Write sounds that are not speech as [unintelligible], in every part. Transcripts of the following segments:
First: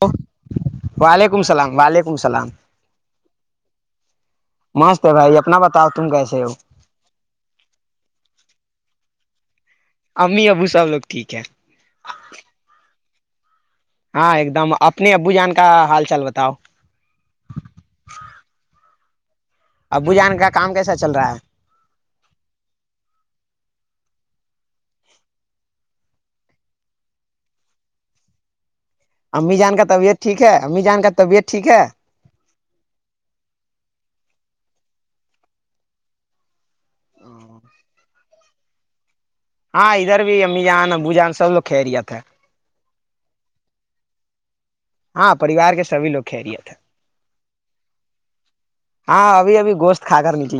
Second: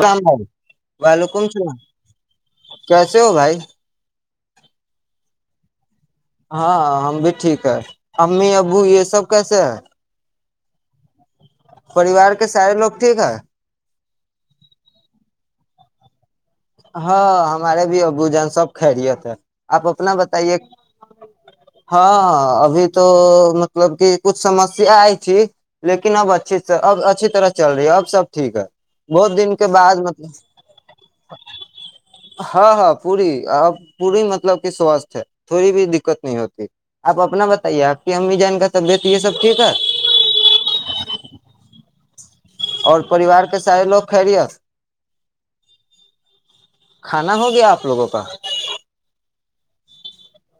رام بھائی وعلیکم السلام وعلیکم اللام کیسے ہو بھائی مست ہے بھائی اپنا بتا ہاں ہم بھی ٹھیک ہے امی ابو یہ سب کیسے امی ابو صاح لگتا پریوار کے سارے لوگ ٹھیک ہے ہاں ایک دم اپنے ابو جان کا حال چال بتاؤ س آپ ابو اپنا جان کا بتائیے کام کیسا چل رہا ہے ہاں ابھی تو مطلب کہ کچھ سمسیا آئی تھی لیکن اب اچھے سے اب اچھی طرح چل رہی ہے اب سب ٹھیک ہے بہت دن امی کے جان کا بعد طبیعت ٹھیک مطلب ہے امی جان کا طبیعت ٹھیک ہے ہاں ہاں پوری اب پوری مطلب کہ سوستھ ہے تھوڑی بھی دقت نہیں ہوتی آپ اپنا بتائیے آپ کی امی جان کا طبیعت یہ سب ٹھیک ہے ہاں ادھر بھی امی جان ابو جان سب لوگ خرییات ہے اور پریوار کے سارے لوگ خے رہیے ہاں پریوار کے سبھی لوگ خیریت ہے کھانا ہو گیا آپ لوگوں کا ب ابھی گوشتھا کر نہیں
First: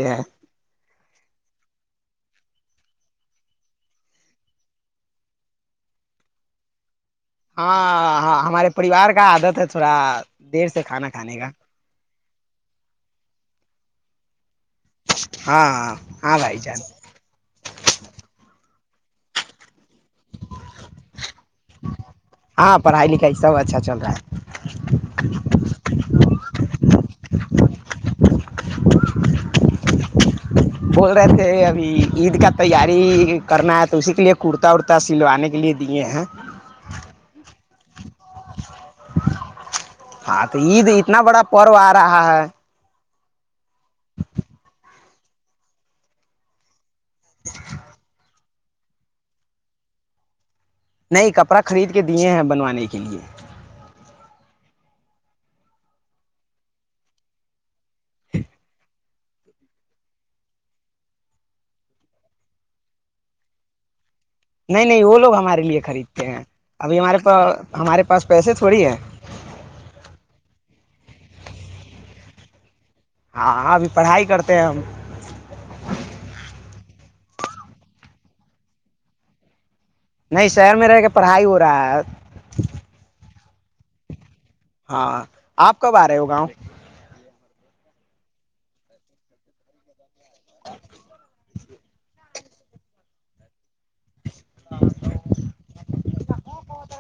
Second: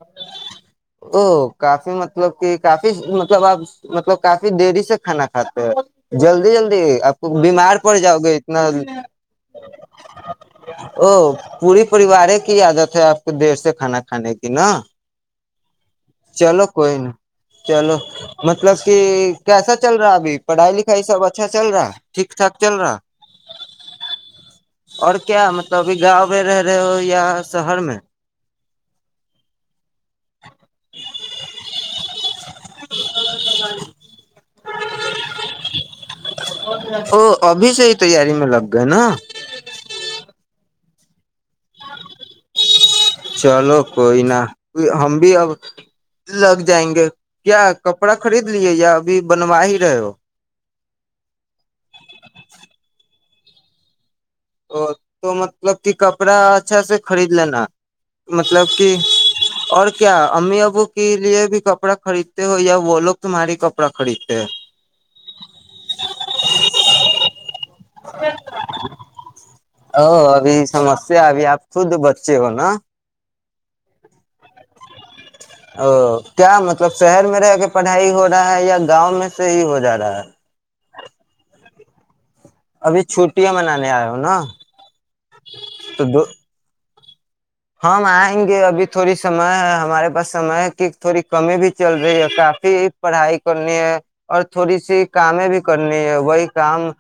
ا کافی مطلب کہ کافی ب آپ مطلب کافی دری سے کھانا کھاتے ہیں جلدی جلدی آپ بیمار پڑ جاؤ ہاں گے ہاں اتنا ہمارے پریوار کا عادت ہے تھوڑا دیر سے کھانا او کھانے کا پوری پریوار کی عادت ہے آپ کو دیر سے کھانا کان کہ ن ہاں ہاں ہاں بھائی چلو جان کوئی نہیں چلو مطلب کہ کیسا چل رہا ابھی پڑھائی لکھائی سب اچھا چل رہا ٹھیک ٹھاک چل ہاں رہا پڑھائی لکھائی سب اچھا چل رہا ہے اور کیا مطلب ابھی گاؤں میں رہ رہے ہو یا شہر میں بول رہے تھے ابھی عید کا تیاری کرنا ہے تو اسی کے لیے کرتا ارتا سلوانے کے لیے دیے ہیں او ابھی سے ہی تیاری میں لگ گئے نا ہاں تو عید اتنا بڑا پرو آ رہا ہے چلو کوئی ن ہم بھی اب لگ جائیں گے کیا کپڑا خرید س لیے ابھی بنوا ہی رہے ہو نہیں کپڑا خرید کے دیے ہیں بنوانے کے لیے ا تو مطلب کہ کپڑا اچھا سے خرید لینا مطلب کہ اور کیا امی ابو کے لیے بھی کپڑا خریدتے ہو یا وہ لوگ تمہاری کپڑا خریدتے ہیں نہیں نہیں وہ لوگ ہمارے لیے خریدتے ہیں ابھی ہمارے پا ہمارے پاس پیسے تھوڑی ہیں او ابھی سمسیا ا آپ خود بچے ہو نا ہاں ابھی پڑھائی کرتے ہیں ہم او کیا مطلب شہر میں رہ کے پڑھائی ہو ہے یا گاؤں میں سے ہی ہو جاتا نہیں شہر میں رہ کے پڑھائی ہو رہا ہے ابھی چھوٹ کیا منانے آئے ہو نا ہاں آپ کب آ رہے تو ہو گاؤں ہم آئیں گے ابھی تھوڑی سمئے ہے ہمارے پاس سمے کی تھوڑی کمی بھی چل رہی ہے کاف پڑھائی کرنی ہے اور تھوڑی سی کام بھی کرنی ہے وہی کام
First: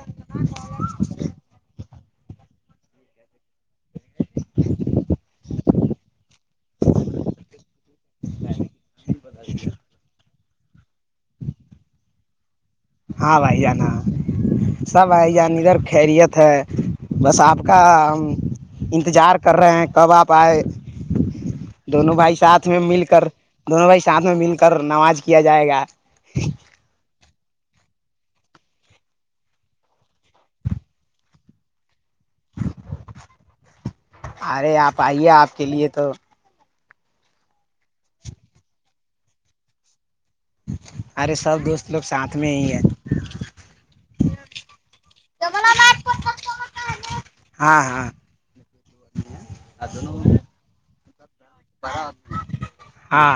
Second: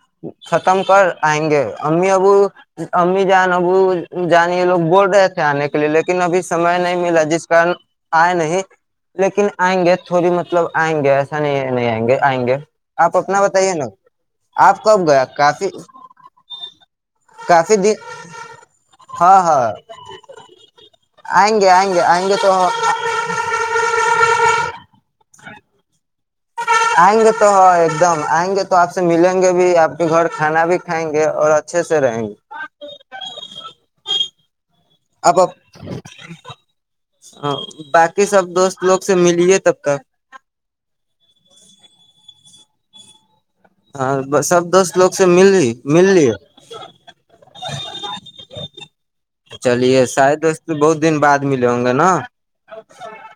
ختم کر آئیں گے امی ابو امی جان ابو جان یہ لوگ بورڈ آنے کے لیے لیکن ابھی سمئے نہیں ملا جس کارن آئے نہیں لیکن آئیں گے تھوڑی مت مطلب آئیں گے ایسا نہیں نہیں آئیں گے آئیں گے آپ ہاں اپنا بھائی بتائیے نا جانا آپ سب کب گیا بھائی جان کافی ادھر خیریت ہے بس آپ کافی کا دن ہم انتظار ہاں کر ہاں رہے ہیں کب آپ آئیں گے آئیں گے دونوں آئیں بھائی گے ساتھ تو میں مل کر دونوں بھائی ساتھ میں مل کر نماز کیا جائے گا آئیں گے تو ہاں ایک دم آئیں گے تو آپ سے ملیں گے بھی آپ کے گھر کھانا بھی کھائیں گے اور اچھے سے رہیں گے ارے آپ پائیے آپ کے لیے تو ا باقی سب دوست لوگ سے ملی تب تک ارے سب دوست لوگ ساتھ میں ہی ہیں ہاں ب سب دوست لوگ سے م مل ہاں ہاں چلیے شاید دوست تو بہت دن بعد ملے ہوں گا نا ہاں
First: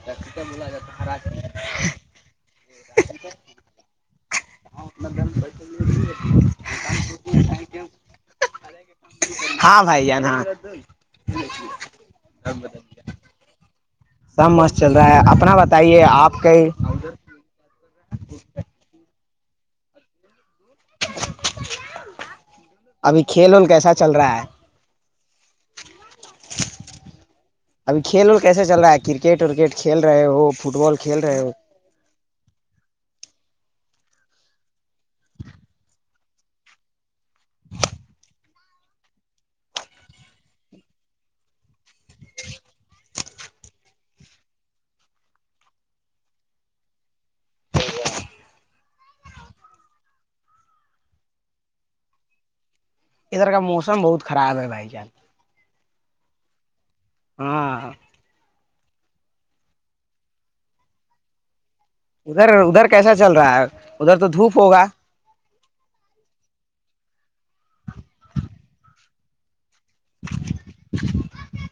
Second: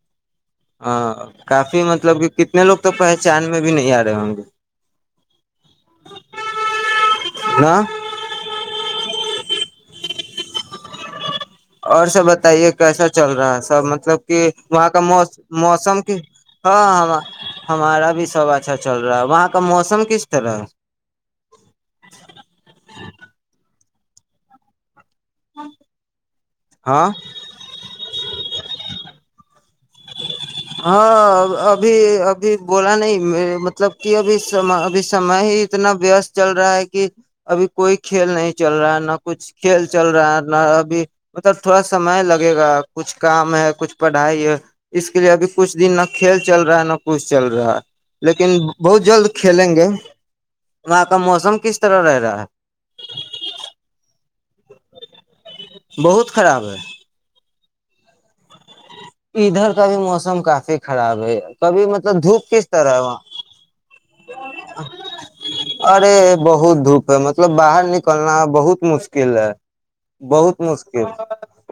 [inaudible] ہ کافی مطلب کہ کتنے لوگ تو پہچان میں بھی نہیں آ رہے ہوں گے ہ ہاں بھائی جان ہاں اور سب بتائیے کیسا چل رہا ہے سب مطب مطلب کہ سب مست وہاں چل کا رہا م ہے اپنا موسم بتائیے کی آپ کے ہاں ہاں ہمارا بھی سب اچھا چل رہا ہے وہاں کا موسم کس طرح ہے ابھی کھیل ول کیسا چل رہا ہے ہاں ہاں ابھی کھیل ول کیسے چل رہا ہے کرکٹ ورکٹ کھیل رہے ہو فٹ بال کھیل رہے ہاں ہو ابھی ابھی بولا نہیں مطلب کہ ابھی س ابھی سمے ہی اتنا ویست چل رہا ہے کہ ابھی کوئی کھیل نہیں چل رہا ہے نہ کچھ کھیل چل رہا ہے نہ ابھی مطلب تھوڑا سمے لگے گا کچھ کام ہے کچھ پڑھائی ہے اس کے لیے ابھی کچھ دن نہ کھیل چل رہا ہے نہ کچھ چل رہا ہے لیکن بہت جلد کھیلیں گے وہاں کا موسم کس طرح رہ رہا ہے ادھر کا موسم بہت خراب ہے بھائی جان بہت خراب ہے ہاں ادھر کا بھی موسم کافی خراب ہے کبھی مطلب ادھر دھوپ کس ادھر طرح ہے کیسا وہاں چل رہا ہے ادھر تو دھوپ ہوگا ارے بہت دھوپ ہے مطلب باہر نکلنا بہت مشکل ہے بہت مشکل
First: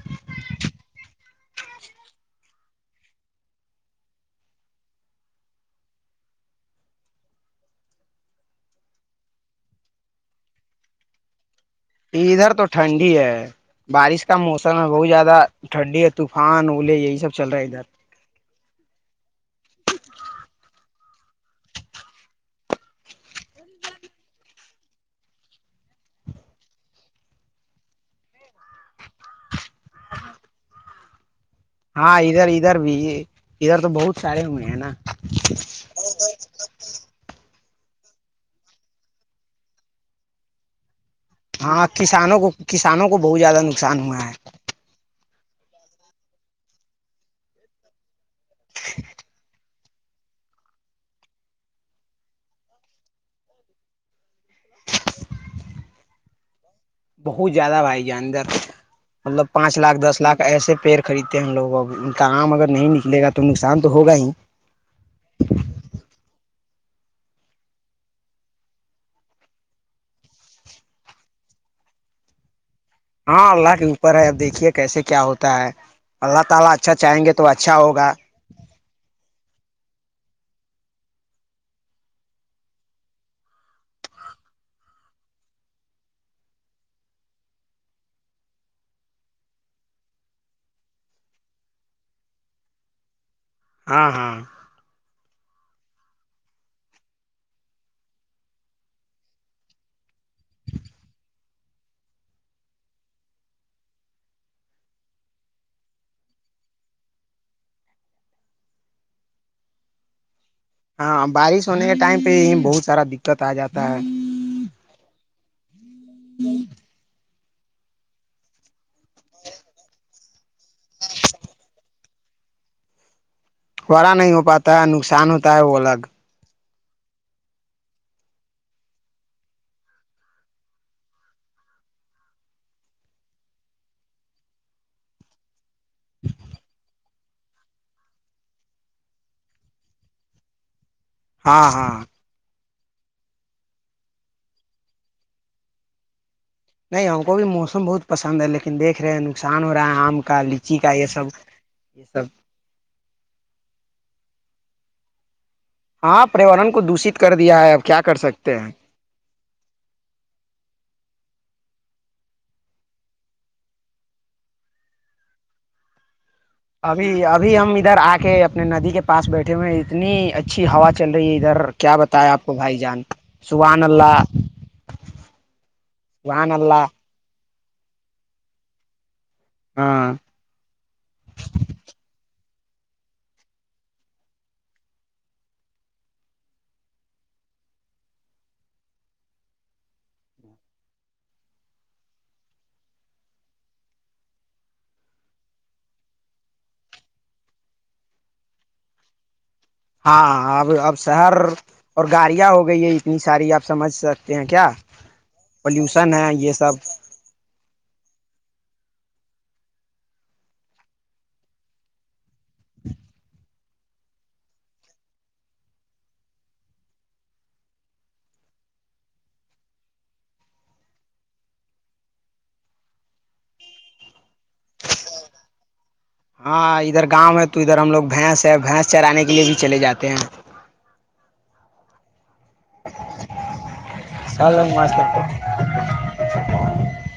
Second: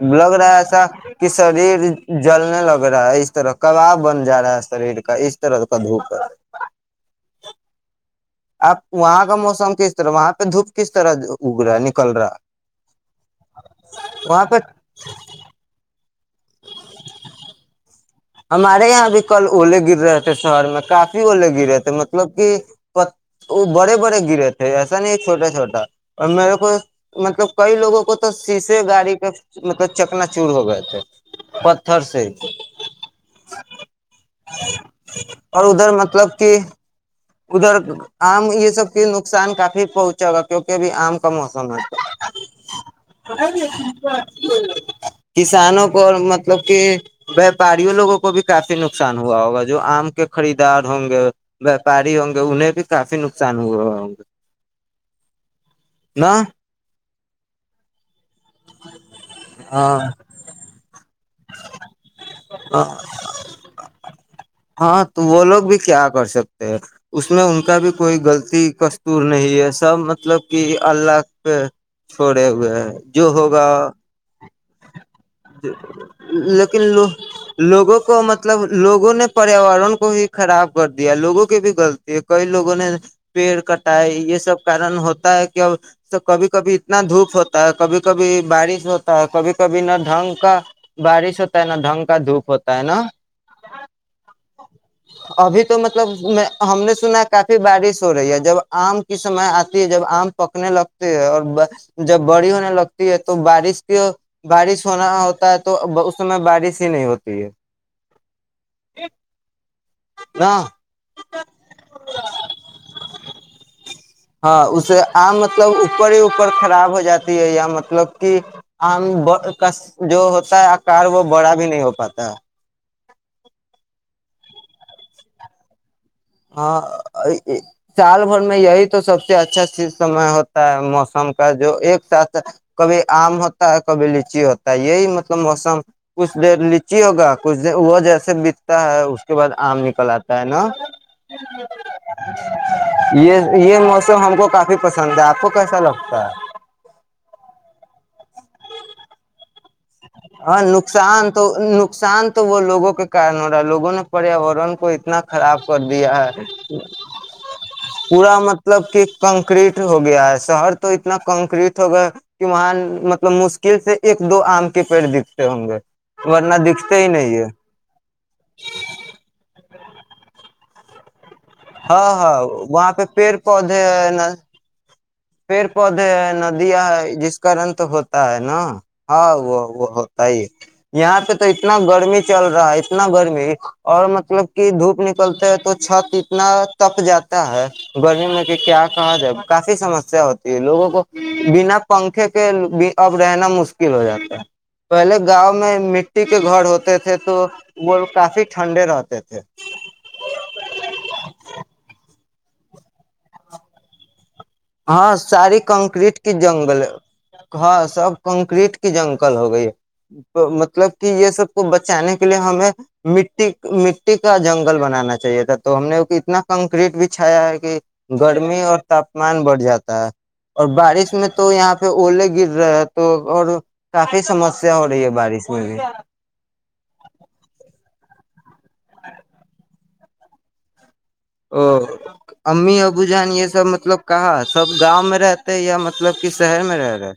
ب لگ رہا ہے ایسا کہ شریر جلنے لگ رہا ہے اس طرح کباب بن جا رہا ہے شریر کا اس طرح کا دھوپ ہے آپ وہاں کا موسم کس طرح وہاں پہ دھوپ کس طرح جو ادھر تو ٹھنڈ ہی ہے بارش کا وہاں پہ موسم ہے بہت زیادہ ٹھنڈی طوفان اولے یہی سب چل رہا ہے ادھر ہمارے یہاں بھی کل اوولے گر رہے تھے شہر میں کافی الے گرے تھے مطلب کہ وہ بڑے بڑے گرے تھے ایسا نہیں چھوٹا چھوٹا اور میرے کو مطلب کئی لوگوں کو تو شیشے گاڑی کا مطلب چکنا چور ہو گئے تھے پتھر ہاں سے اھر اار بھی ادھر تو بہت سارے ہوئے ہیں نا اور ادھر مطلب کہ ادھر آم یہ سب کے نقصان کافی پہنچے گا کیوںکہ ابھی آم کا موسم ہے ہاں کسانوں کو کسانوں کو بہت زیادہ نقصان ہوا ہے کسانوں کو مطلب کہ ویاپاریوں لوگوں کو کو بھی کافی نقصان ہوا ہوگا جو آم کے خریدار ہوں گے ویاپاری ہوں گے انہیں بھی کافی نقصان ہوا ہوگا نہ بہت زیادہ بھائی ج اندر مطلب پانچ لاکھ دس ہاں لاکھ ایسے پڑ خریدتے ہیں ہم لوگ اب کام اگر نہیں نکلے گا تو نقصان تو ہوگا ہی ہاں تو وہ لوگ بھی کیا کر سکتے ہیں اس میں ان کا بھی کوئی غلطی کستور نہیں ہے سب مطلب کہ اللہ پہ چھوڑے ہوئے ہے ہاں اللہ کے اوپر ہے اب دیکھیے کیسے کیا ہوتا ہے اللہ تعالی اچھا لیکنو چاہیں گے تو اچھا لوگوں ہوگا کو مطلب لوگوں نے پریاور کرن کو ہی خراب کر دیا لوگوں کی بھی غلط ہے کئی لوگوں نے پیڑ کٹائے یہ سب کارن ہوتا ہے کہ اب کبھی کبھی اتنا دھوپ ہوتا ہے کبھی کبھی بارش ہوتا ہے کبھی کبھی نہ ڈھنگ کا بارش ہوتا ہے نہ ڈھنگ کا دھوپ ہوتا ہے نا ہاں ہاں ابھی تو مطلب ہم نے سنا ہے کافی بارش ہو رہی ہے جب آم کی سمے آتی ہے جب آم پکنے لگتے ہے اور جب بڑی ہونے لگتی ہے تو بارش کی بارش ہونا ہوتا ہے تو اس سمے بارش ہی نہیں ہوتی ہے نا ہاں بارش ہونے کے ٹائم پہ یہ بہت سارا دقت آ جاتا ہے ہاں اسے آ مطلب اپر ہی اوپر خراب ہو جاتا ہے یا مطلب کہ آم کا جو ہوتا [unintelligible] آار وہ بڑا بھی نہیں ہو پاتا تا خڑا نہیں ہو پاتا ہے نقصان ہوتا ہے وہ الگ ہاں سال بھر میں یہی تو سب سے اچھا سمے ہوتا ہے موسم کا جو ایک ساتھ کبھی آم ہوتا ہے کبھی لیچی ہوتا ہے یہی مطلب موسم کچھ دیر نچی ہوگا کچھ د وہ جیسے بتتا ہے اس کے بعد آم نکل آتا ہے نا ہاں ہاں یہ یہ موسم ہم کو کافی پسند ہے آپ کو کیسا لگتا ہے نہیں ہم کو بھی موسم بہت پسند ہے لیکن دیکھ رہے ہیں نقصان ہو رہا ہے آم کا ہاں لیچی کا یہ سب نقصان تو یہ سب نقصان تو وہ لوگوں کے کارن ہو رہا ہے لوگوں نے پریاورن کو اتنا خراب کر دیا ہاں ہے پریاورن کو دوشت کر دیا ہے اب کیا کر پورا سکتے ہیں مطلب کہ کنکریٹ ہو گیا ہے شہر تو اتنا کنکریٹ ہو گئے کہ وہاں مطلب مشکل سے ایک دو آم کے پیڑ دکھتے ہوں گے دکھتے ہی ابھی نہیں ہے ابھی ہم ادھر آ کے اپنے ندی کے پاس بیٹھے ہوئے اتنی اچھی ہوا چل رہی ہے ادھر کیا ہاں بتایا ہاں آپ کو بھائی وہاں جان پہ پیڑ سبحان پودے ہے اللہ نہ پیڑ پودے ہے سبحان ندیاں اللہ ہے جس کرن تو ہوتا ہے نا ہاں وہ وہ ہاں ہوتا ہی ہے یہاں پہ تو اتنا گرمی چل رہ رہا اتنا گرمی اور مطلب کہ دھوپ نکلتا ہے تو چھت اتنا تپ جاتا ہے گرمی میں کہ کیا کہا جائے کافی سمس ہوتی ہے لوگوں کو بنا پنکھے کے اب رہنا مشکل ہو جاتا ہے پہلے گاؤں میں مٹی کے گھر ہوتے تھے تو وہ کافی ٹھنڈے رہتے تھے ہاں اب اب شہر اور گاڑیاں ہو گئی ہے اتنی ساری آپ سمجھ سکتے ہیں کیا ہاں ساری پولوشن کنکریٹ ہے کی یہ سب جنگل ہے ہاں سب کنکریٹ کی جنگل ہو گئی مطلب کہ یہ سب کو بچانے کا لیے ہمیں مٹی مٹی کا جنگل بنانا چاہیے تھا تو ہم نے اتنا کنکریٹ بھی چھایا ہے کہ گرمی اور تاپ مان بڑھ جاتا ہے اور بارش میں تو یہاں پہ اولے گر رہے ہے تو اور کافی سمس ہاں ادھر گاؤں ہے تو ادھر ہم لوگ بھینس بھینس چرانے کے لیے بھی چلے جاتے ہیں ہاں امی ابو جان یہ سب مطلب کہا سب لوگ مست گاؤں میں ہے، رہتے یا مطلب کہ شہر میں رہ رہا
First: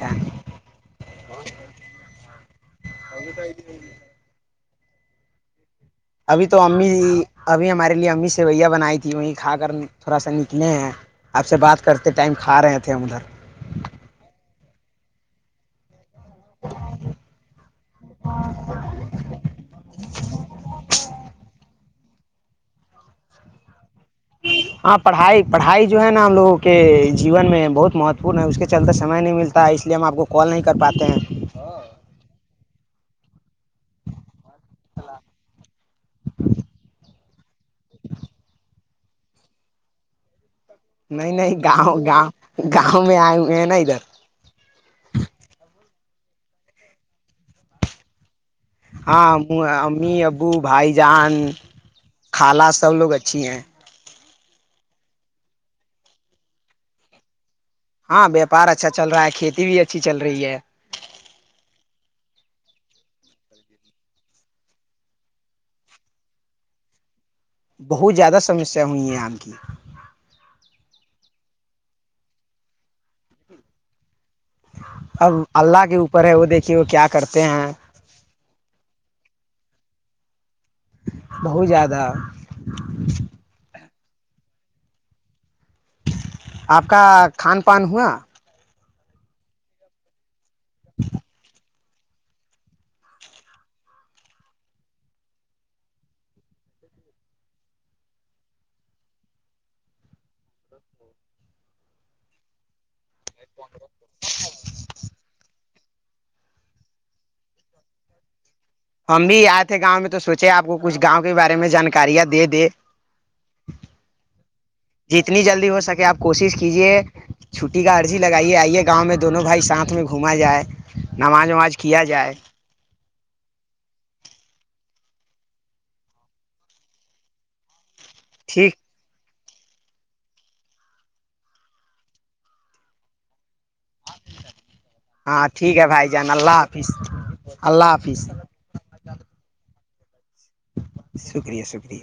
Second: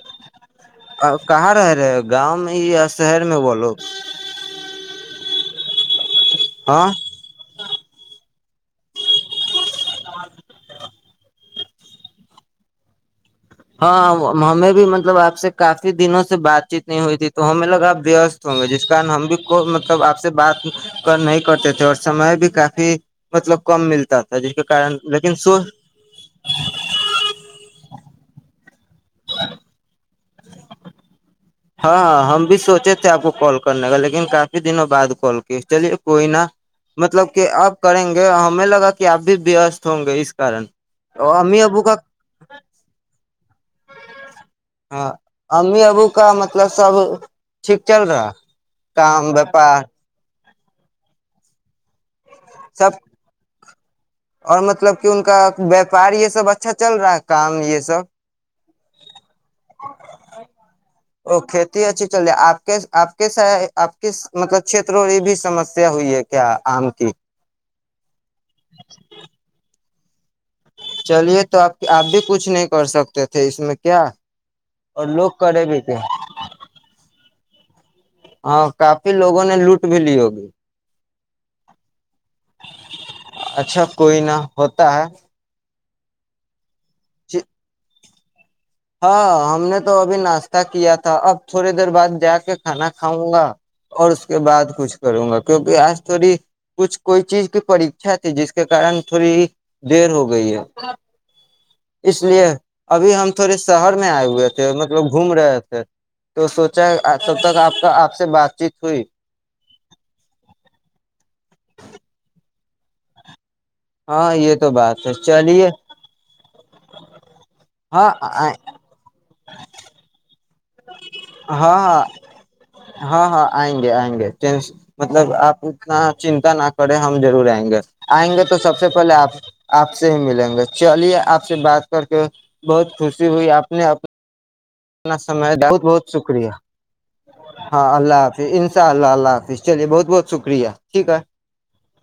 ا اور کہاں رہ رہے گاؤں میں یہ شہر میں بولو ابھی تو امی ہاں ابھی ہمارے لیے امی سویا بنائی تھی وہیں کھا کر تھوڑا سا نکلے ہیں آپ سے بات کرتے ٹائم کھا رہے تھے ادھر ہاں ہمیں بھی مطلب آپ سے کافی دنوں سے سے بات چیت نہیں ہوئی تھی تو ہمیں لگاپ وست ہوں گے جس کن ہم بھی کو مطلب آپ سے بات نہیں کرتے تھے اور سمے بھی کافی مطلب کم ملتا تھا جس کے کارن ہاں لیکن پڑھائی سو پڑھائی جو ہے نا ہم لگوں کے جیون میں بہت مہتوپورن ہے اس کے چلتا سمئے نہیں ملتا ہے اس لیے ہم آپ کو کال نہیں کر پاتے ہیں ہاں ہاں ہم بھی سوچے تھ آپ کو کال کرنے کا لیکن کافی دنوں بعد کال کی چلیے کوئی نا مطلب کہ آپ کریں گے ہمیں لگا تو کہ اب بھی وست ہوں گے اس کارن نہیں اور نہیں امی ابو کا گاؤں گاؤں گاؤں میں آئے ہوئے ہیں نا ادھر ہاں امی ابو کا مطلب سب ٹھیک چل رہا ہے ہاں ابو بھائی جان خالہ سب لوگ اچھی ہیں اور مطلب کہ ان کا ویاپار یہ سب اچھا چل رہا ہے کام یہ سب ہاں ویاپار اچھا چل رہا ہے کھیتی بھی اچھی چل رہی ہے اور کھیتی اچھی چل رہی ہے آپ کے س آپ کے مطلب چھیتروں کی بھی سمسیا ہوئی ہے کیا آم کی بت بہت زیادہ سمسیا ہوئی ہیں آم کی چلیے تو آپ آپ بھی کچھ نہیں کر سکتے تھے اس میں کیا اور لوگ اب کرے بھی اللہ کے کیا اوپر ہے وہ دیکھیے وہ کیا کرتا تے ہیں ہاں کافی لوگوں نے لوٹ بھی لی ہوگی بہت زیادہ اچھا کوئی نہ ہوتا ہے آپ کا کھان پان ہوا ہاں ہم نے تو ابھی ناشتہ کیا تھا اب تھوڑی دیر بعد جا کے کھانا کھاؤں گا اور اس کے بعد کچھ کروں گا کیونکہ آج تھوڑی کچھ کوئی چیز کی پریھا تھی جس کے کارن تھوڑی دیر ہو گئی ہے اس لیے ابھی ہم تھوڑے شہر میں آئے ہوئے تھے مطلب گھوم رہے تھے تو سوچا تب تک آپ کا آپ سے بات چیت ہوئی ہم بھی آئے تھے گاؤں میں تو سوچے آپ کو کچھ گاؤں کے بارے میں جانکاریاں دے دے ہاں یہ تو بات ہے جتنی چلیے جلدی ہو سکے آپ کوشش کیجے چھٹی کا ہاں عرضی ہاں لگائیے آئیے گاؤں میں دونوں بھائی ساتھ میں گھما جائے نماز وماز ہاں ہاں کیا جائے ہاں ہاں آئیں گے آئیں گے مطلب آپ اتنا چنتا نہ کریں ہم ضرور آئیں گے آئیں گے تو سب ٹھیک سے پہلے آپ آپ سے ہی ملیں گے چلیے آپ سے بات کر کے بہت خوشی ہوئی آپ نے انا سم ہاں ٹھیک بہت ہے بہت بھائی جان شکریہ اللہ حافظ ہاں اللہ حافظ ان شاء اللہ اللہ حافظ چ بہت بہت شکریہ ٹھیک ہے شکریہ شکریہ